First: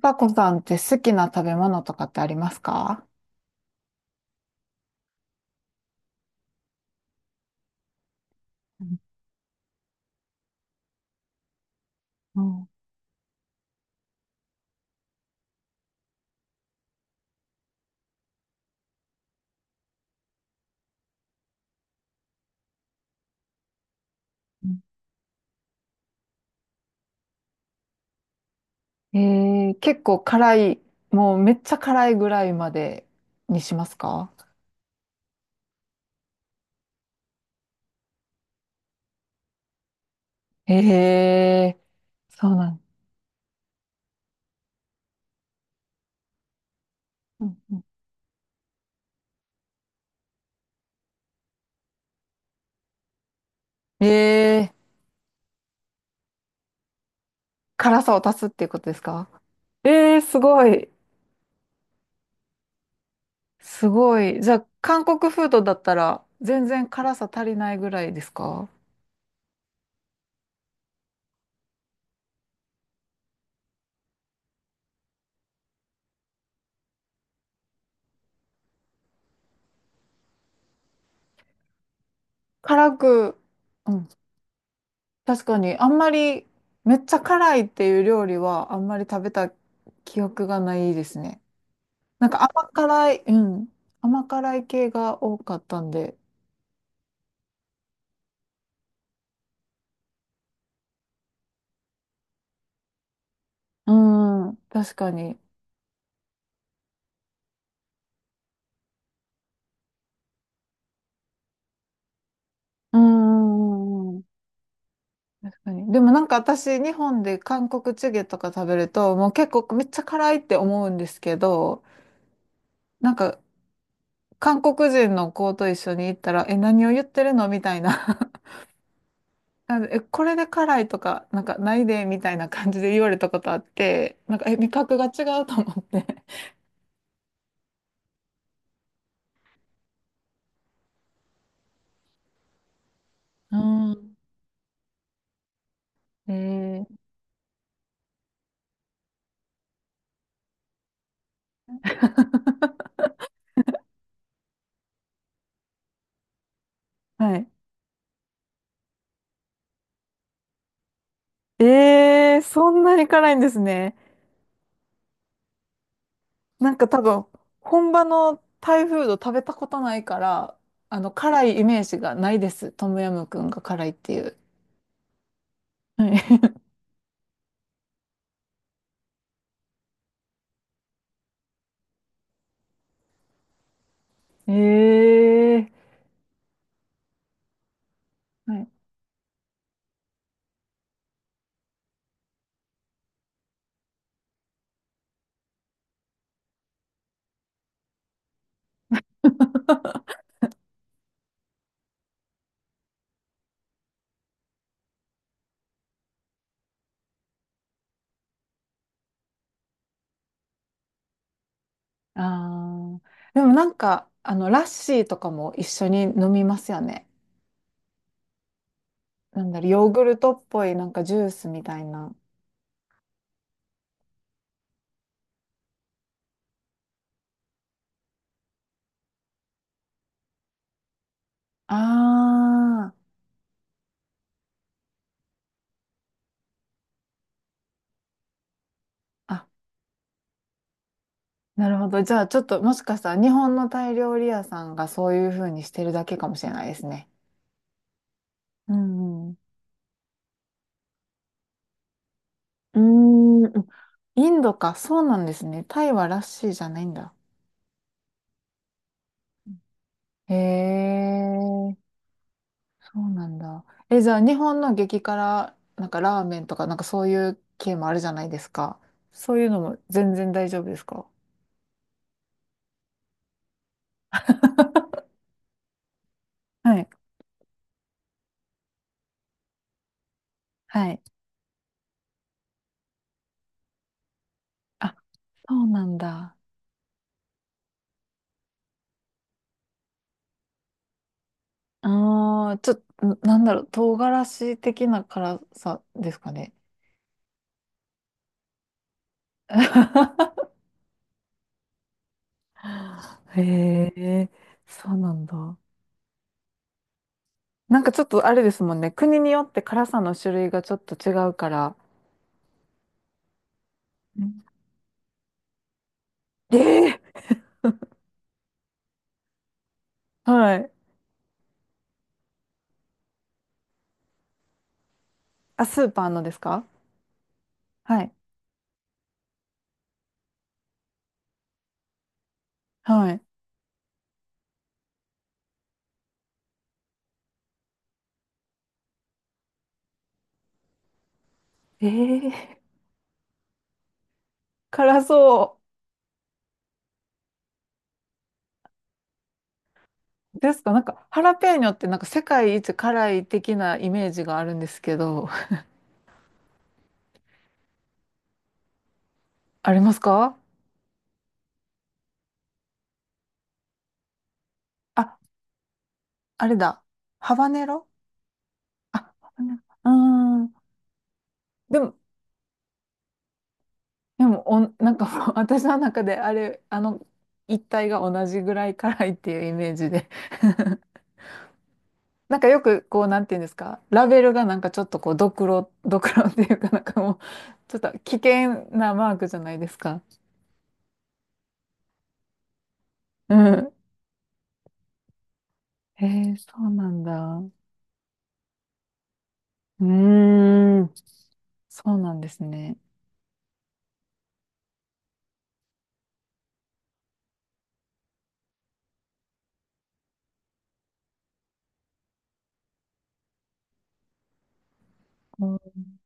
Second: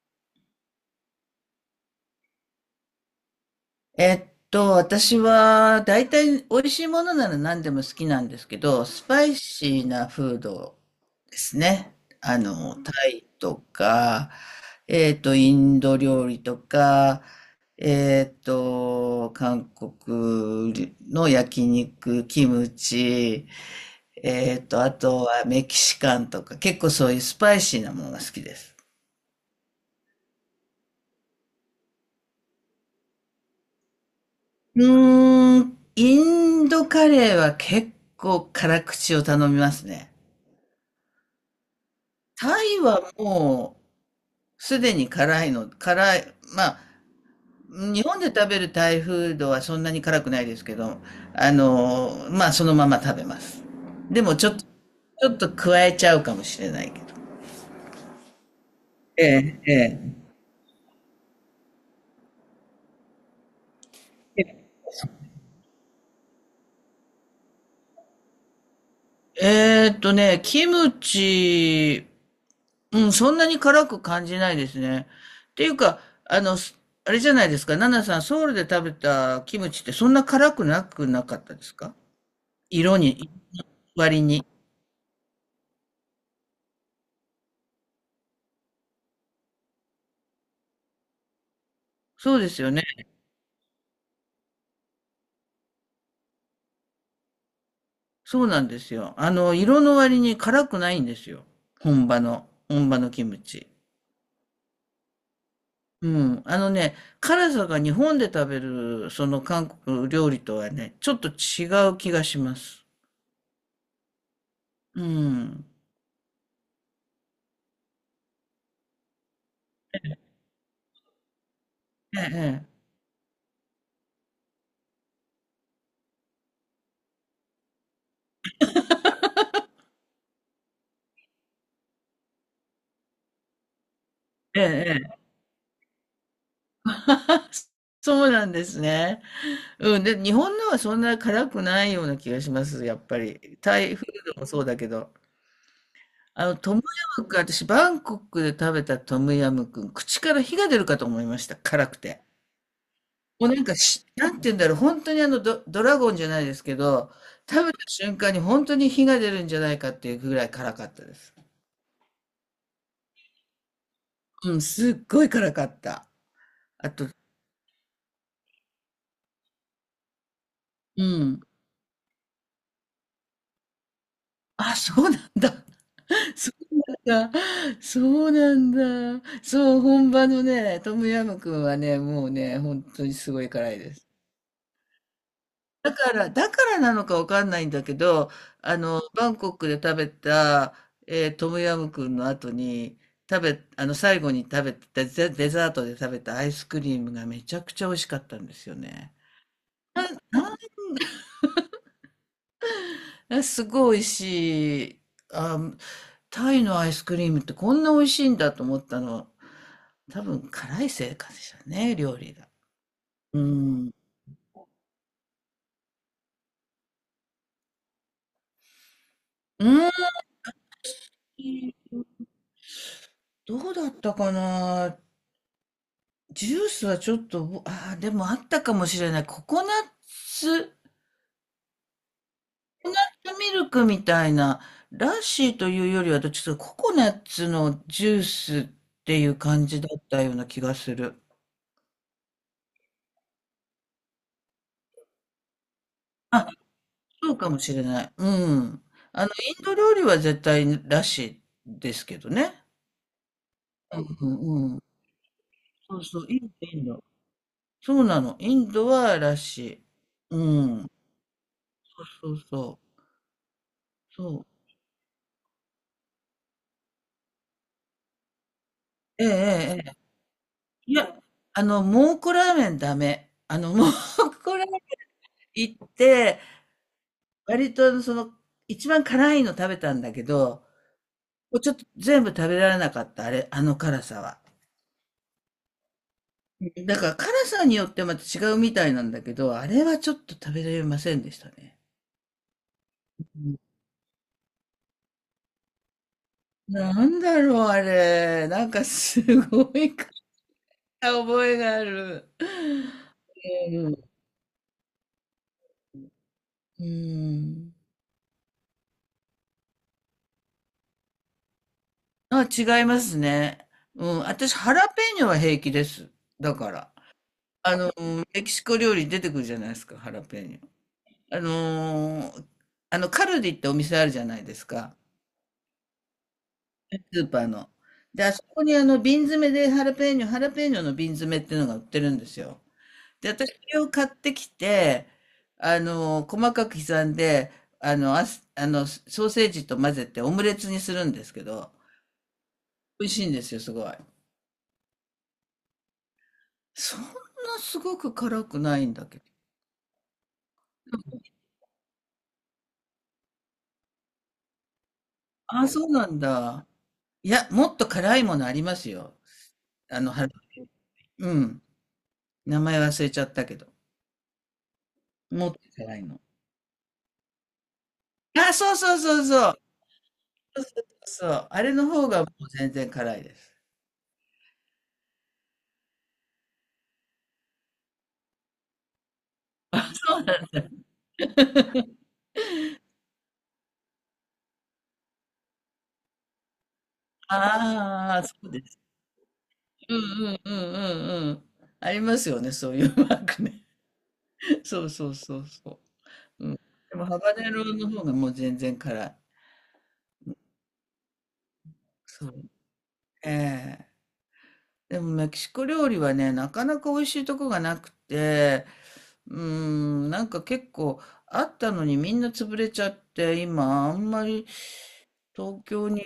パコさんって好きな食べ物とかってありますか？私は大体美味しいものなら何でも好きなんですけど、スパイシーなフードですね。タイとか、インド料理とか、韓国の焼肉、キムチ、うん。あとはメキシカンとか、結構そういうスパイシーなものが好きです。結構辛い、もうめっちゃ辛いぐらいまでにしますか？うーん、インドカレーは結構辛口を頼みますね。えー、そうタなイん。はもうすでに辛いの、辛い、まあ、うんう日本で食べるタイフードはそんなに辛くないですけど、まあそのまま食べます。ん。でもちょっと、ちょっと加えちゃうかもしれないけど。辛さを足すっていうことですえか？え、ええ。すごい。すごい。じゃあ、韓国フードだったら全然辛さ足りないぐらいですか？キムチ、うん、そんなに辛く感じないですね。っていうか、あの、すあれじゃないですか、ナナさん、ソウルで食べたキムチってそんな辛くなくなかったですか？辛色に、く、うん、割に。確かにあんまりめっちゃ辛いっていう料理はあんまり食べた記憶がないですね。なんそうかです甘よね。辛い、うん。甘辛い系が多かったんで。そうなんですよ。色の割に辛くないんですよ。本場のキムチ。うん、確かに。うん。辛さが日本で食べる、その韓国料理とはね、ちょっと違う気がします。うん、うんうん、う確ん。かに。でもなんか私、日本で韓国チゲとか食べると、もう結構めっちゃ辛いって思うんですけど、ええ、なんか韓国人の子と一緒に行ったら、え、何を言ってるのみたいな なんでえ、これで辛いとか、なんかないで、みたいな感じで言われたことあって、なんか、え、ええ、味覚がええ。違うと思って。そうなんですね。うん、で、日本のはそんな辛くないような気がします、やっぱうり。タイフん。ードもそうだけど。えトムー、ヤムクン、私、バンコクで食べたトムヤムクン、口から火が出るかと思いました、辛くて。もうなんかし、なんて言うんだろう、本当にドラゴンじゃないですけど、はい。食べた瞬間に本当に火が出るんじゃないかっていうぐらい辛かったです。ええー、そんなに辛いんですね。うん、すっごい辛かった。なんかあ多と、分、本場のタイフード食べたことないから、うん、辛いイメージがないです。トムヤムクンが辛いっていう。あ、そうなんだ。はそい。うなんだ。そうなんだ。そう、本場のね、トムヤムクンはね、もうね、本当にすごい辛いです。ええだからなのかわかんないんだけど、ー、はい。バンコクで食べた、トムヤムクンの後に、食べ、あの、最後に食べた、デザートで食べたアイスクリームがめちゃくちゃ美味しかったんですよね。あ、すごい美味しい。あ、タイのアイスクリームってこんな美味しいんだと思ったのは、多分辛いせいかでしょうね、料理が。あーうでもなんん。か、ラッシーとかも一緒に飲みますよね。なんだうろう、ヨーん、グルトっぽいなんかジュースみたいな。どうだったかな。ジュースはちょっと、ああ、でもあったかもしれない。ツコあコナッツミルクみたいな、ラッシーというよりはどっちかというとココナッツのジュースっていあ。うあ、感じだったような気がする。なるほど。じゃあちょっともしかしたら日本のタイ料理屋さんがそういう風にしてるだけかもしあ、れないですね。そうかもしれない。ううん。あんの、うん。インド料理は絶対ラッシーですけどね。うーん、うんうインドんか。うん。そうなんですね。タイそうはラそッう、イシンーじド、ゃなインいんド。だ。そうなの。インドはらしい。へうん。え、そうそうそそうなんだ。え、じゃあう。そ日う。本の激辛、なんかラーメンとか、なんかそういう系もあるじゃないですか。ええ、えそういうのもえ、ええ。全然大丈夫ですいか？ や、蒙古ラーメンダメ。蒙古ラーメン 行って、はい。割とその、一番辛いの食べたんだけど、はい。もうちょっと全部食べられなかった、あれ、あの辛さは。あ、そうなんだ。だから辛さによってまた違うみたいなんだけど、あれはちょっと食べられませんでしたね。ああ、ちょっと、なんだろう、唐辛子的な辛さですかね。なんだろう、あれ。なんかすごい覚えがある。へうん。え、そうなんだ。うん。なんかちょっとあれですもんね。国によって辛さの種類がちょっと違うから。あ、違いますね。うん。うん、私、ハラペーニョは平気です。だから。ええ、あの、メキシコ料理出てくるじゃないですか、ハラペーはニョ。い。あのーカルディってお店あるじゃないですか。あ、スーパーのですか？スーパーの。はい。で、あそこに瓶詰めでハラペーニョ、ハラペーニョの瓶詰めっていうのが売ってるんですよ。はい。で、私それを買ってきて、細かく刻んで、あの、あす、あの、ソーセージと混ぜてオムレツにするんですけど、ええ、美味しいんですよ、すごい。辛そそんなすごく辛くないんだけど。うですか？なんか、ハラペーニョってなんか世界一辛い的なイメージがあるんですけど、あ、そうなんだ。いや、もっと辛いものありますよ。ありますハロか？ウィン。うん。名前忘れちゃったけど。あ、もっと辛いの。あれだ。ハバネロ。あ、そうそあ、うそうハバそネう。ロ。うーそうん。そうそう、あれでのも、方がもう全然辛いです。でも、なんかもう 私の中であれ、あの一体が同じぐらい辛いっていうイメージで。なんかよくこう、なんていうんですか、ラベルがなんかちょっとこう、ドクロ、ドクロっていうかなんかもう、ちょっと危ああ、そうで険すね。なマークじゃないですうんか。うんうんうんうん。ありますよね、そういうマーうクね。ん。そうそうそうそう。へえ、そうなでんも、だ。ハバネうロの方がもう全然辛い。ーん。そうなんでそすう。ね。ええ。でも、メキシコ料理はね、なかなか美味しいとこがなくて、うーん、なんか結構あったのにみんな潰れちゃって、今、あんまりう東ん。京に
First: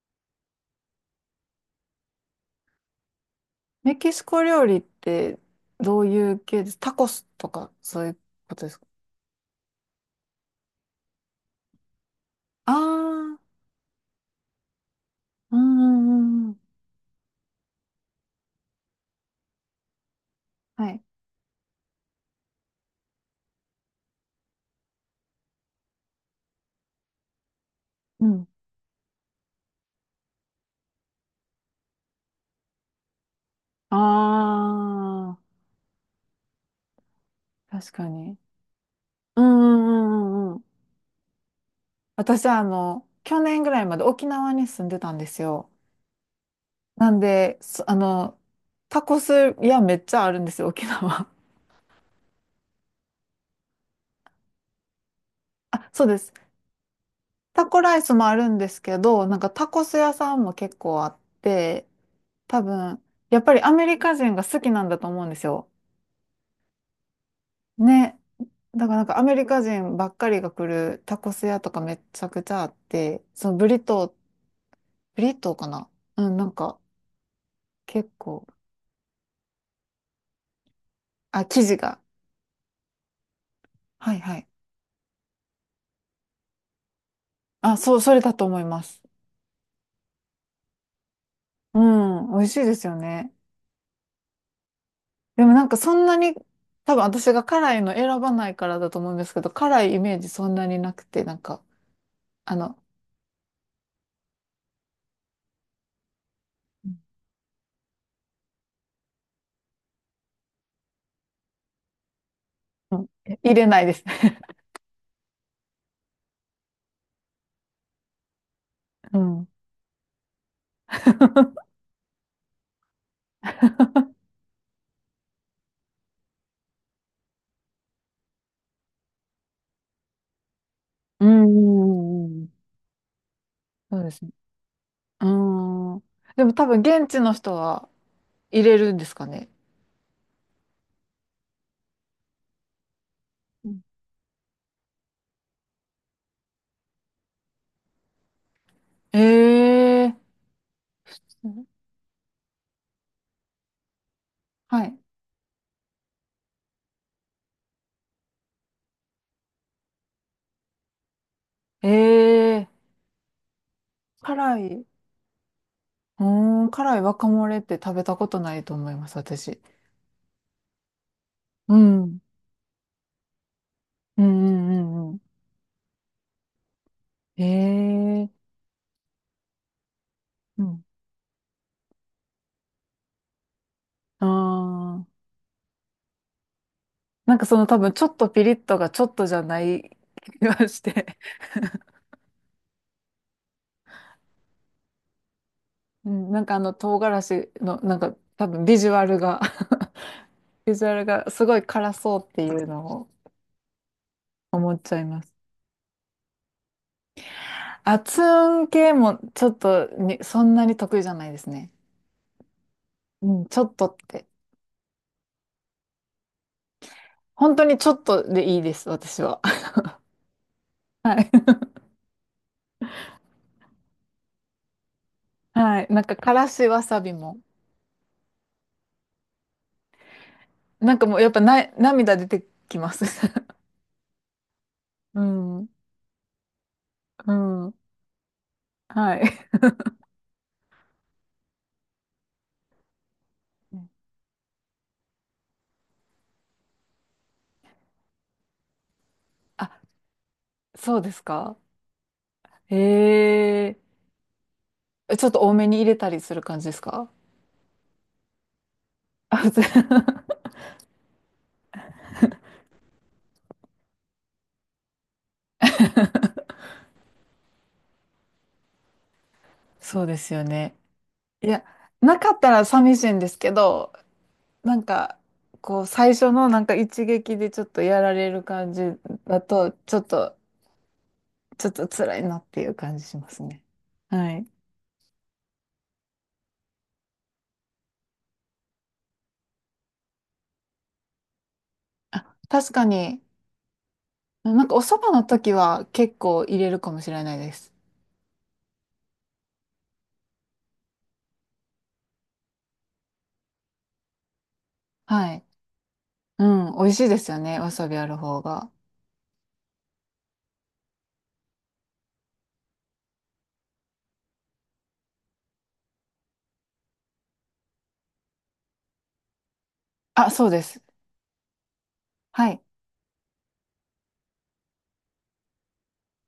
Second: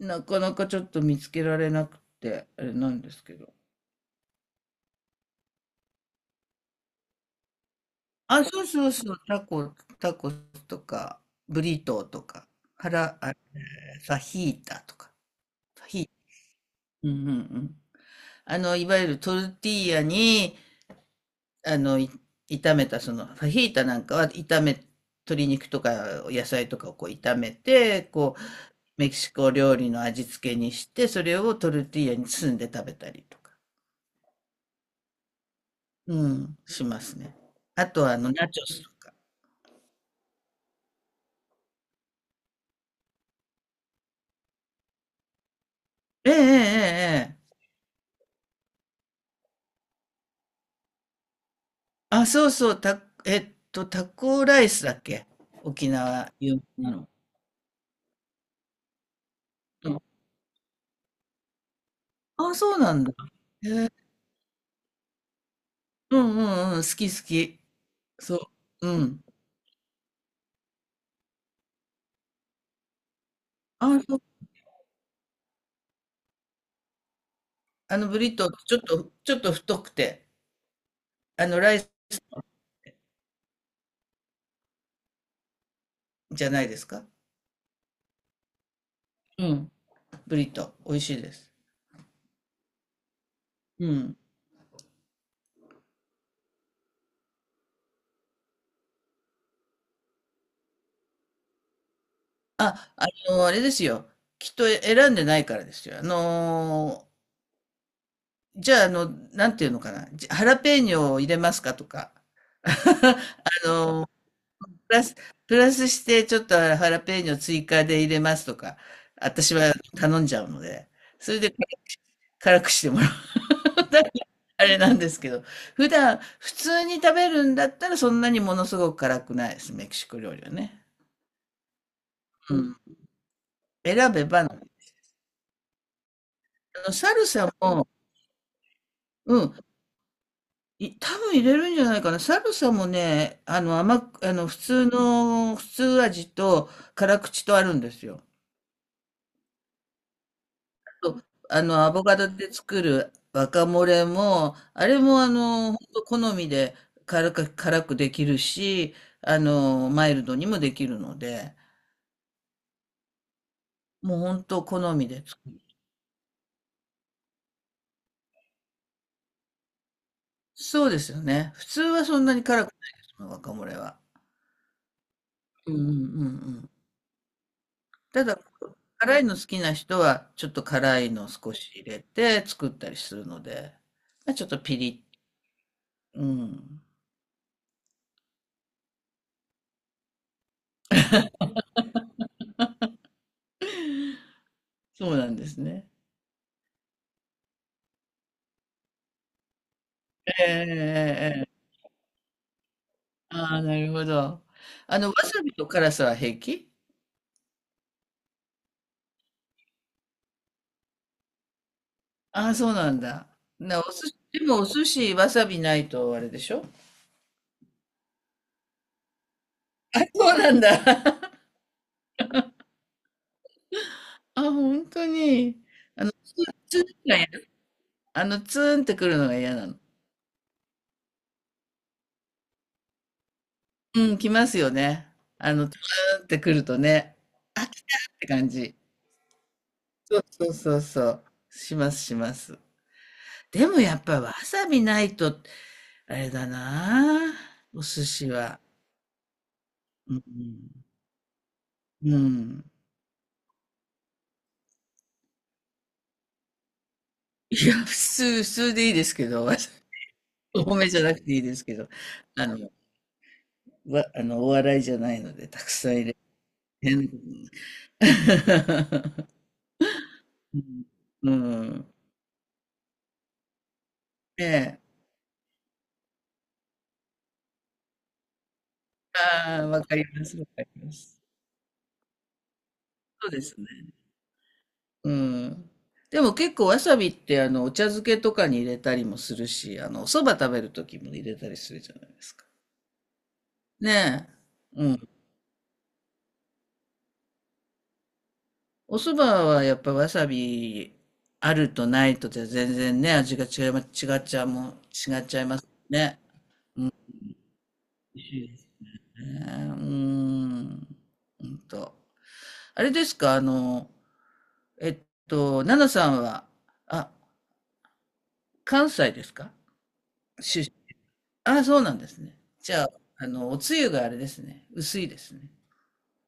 なかなかちょっと見つけられなくて、あれなんですけど。メキシコ料理ってどういう系です？タコスとかそういうあ、こそとうですか？そうそう、タコスとか、ブリトーとか、あ腹、あー、ファヒータとか。ううファヒーんうん。タ、うんうんうん。いわゆるトルティーヤに、はい。あの、い炒めた、ファヒータなんかは鶏肉とか野菜とかをこう炒めて、うこう、ん。メキシコ料理の味付けにして、それをトルティーヤに包んで食べたりとか、あうん、しますね。あ、あ確とかは、に。ナチョスとか。うんうんうんうんうん。私は去年ぐらいまで沖縄に住んでたんですよ。ええええなんええ。で、そあの、タコス屋めっちゃあるんですよ、沖縄。あ、そうそう、た、えっと、タコライスだっけ？ あ、沖そうです。縄有名なの。タコライスもあるんですけど、なんかタコうスん、屋さんも結構あって、あ、多そうな分、んだ。やっぱりアメリカ人が好きなんだと思うんですよ。うんうんうん、好き好き。ね。そだう。かうらなんかアん。メリカ人ばっかりが来るタコス屋とかめちゃくちゃあって、そのブリあ、トそう。ー、ブリトーかな？うん、なんか結ブリ構、トー、ちょっと太くて、あ、生ラ地イスが。はいはい。じゃないですか。あ、そう、それだと思います。うん。ブリトー、美味しいです。うん、美味しいですよね。うん。でもなんかそんなに、多分私が辛いの選ばないからだと思うんですけど、辛いイメージそんなになくて、なんか、あの、あ、あれですよ。きっと選んでないからですよ。じゃあ、なんていうのかな。ハラペーニョを入れますかとか。うん、入れあないです。のー プラス、プラスして、ちょっとハラペーニョ追加で入れますとか。うん。私は頼んじゃうので。それで辛くしても だからあれなんですけど、普段普通に食べるんだったらそんなにものすごく辛くないです、メキシコ料理はね。うん、うんうん、うん。そうで選すべね。ば、うん。でも多分現サ地ルのサ人はも、入れるんですかうね。ん、多分入れるんじゃないかな。サルサもね、あうの、ん、甘く、あの、普通味と辛口とあるんですよ。ええ、普と、通、アボカドで作るワカモレも、はあい。れもほんと好みで辛くできるし、マイルドにもできるので、ええ、もう本辛当い。好みで作る。うーん、辛い若漏れって食べたことないと思います、私。そうですよね。普う通はそん。んなに辛くないですもん、g は。うんうんうんうん。うんうんうんうん。へたえ。だ、辛いの好きな人は、ちょっうとん。辛いのを少し入れて作ったりするので、あまあ、ちょっとピリあ。ッ、うん。なんかその多分ちょっとピリッとがちょっとじゃない気がして。そうなんですね。うん、なんかあの唐辛子のなんか多分ビジュアルが えええ ビジュアルがえすえごえ。い辛そうっていうのをああ、なるほど。思っちゃいわます。さびと辛さは平気？熱運系もちょっとにそんなに得意じゃないですね。ああ、そうなんだ。うん、ちょっおとっ寿司、て。でもお寿司、わさびないとあれでしょ？本当にちょっとでいいです、私は。あ、そうなんだ。はい。あ、本当に。はい。なんあの、か、か普らしわ通さびのがも。ツーンってくるのが嫌なの。なんかもう、やっぱな、涙出てきます。うん、来ますよね。うん。ツーンってくるとね、うあ、ん。来たって感じ。はい。そうそうそうそう。しますします。でもや っぱわさびないと、あれだなあお寿司は。あ、うん。そうですか。うん。ええ、ちょっと多めに入れたりする感じですか？いや、普通でいいですけあ、ど、普通。 多めじゃなくていいですけど、あの、わ、あの、お笑いじゃないので、たくさん入れて。変なことに そうですよ うね。ん。ういや、ん。なかったら寂しいんですけど、えなえ。んか、こう、最初のなんか一撃でちょっとやられる感じだああ、と、わちかょっりまと、す、わかります。ちょっと辛いなっていう感じしまそうですすね。ね。はい。うん。でも結構わさびってお茶漬けとかに入れたりもするし、お蕎麦食べる時も入れたりするじゃないですあ、か。確かに、ねなんかえ。おう蕎ん。麦の時は結構入れるかもしれないです。お蕎麦はやっぱわさびあるとないとじゃ全然ね、味が違いま、違っちゃうもん、違っはちゃい。いますね。うん、美味しいですよね、わさびある美味方しいですが。ね。うん。うんと。あれですか、えっ奈々さんは、あ、関西ですか？あ、そうです。あ、そうなんですね。はい。じゃあ、おつゆがあれですね。薄いですね。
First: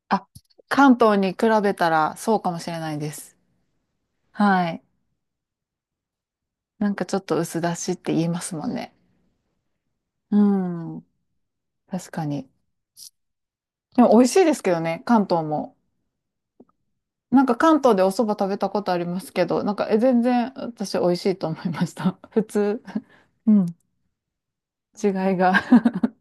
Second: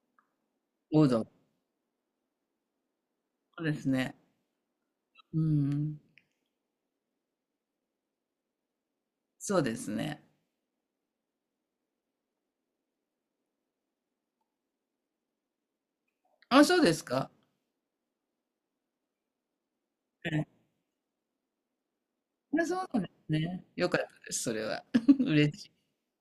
あ、関おう東どん。に比べたらそうかもしれないです。そうですね。はい。うん。なんかちょっと薄出しって言いますもんね。そうですね。うん。確かに。でも美味しいですけどね、関東も。あ、そうですか。なんか関東でお蕎麦食べたことありますけど、なんか全はい。然私美味しいと思いました。普あ、そ通。うなんですうね。ん。良かったです、それは。違い 嬉が。しい。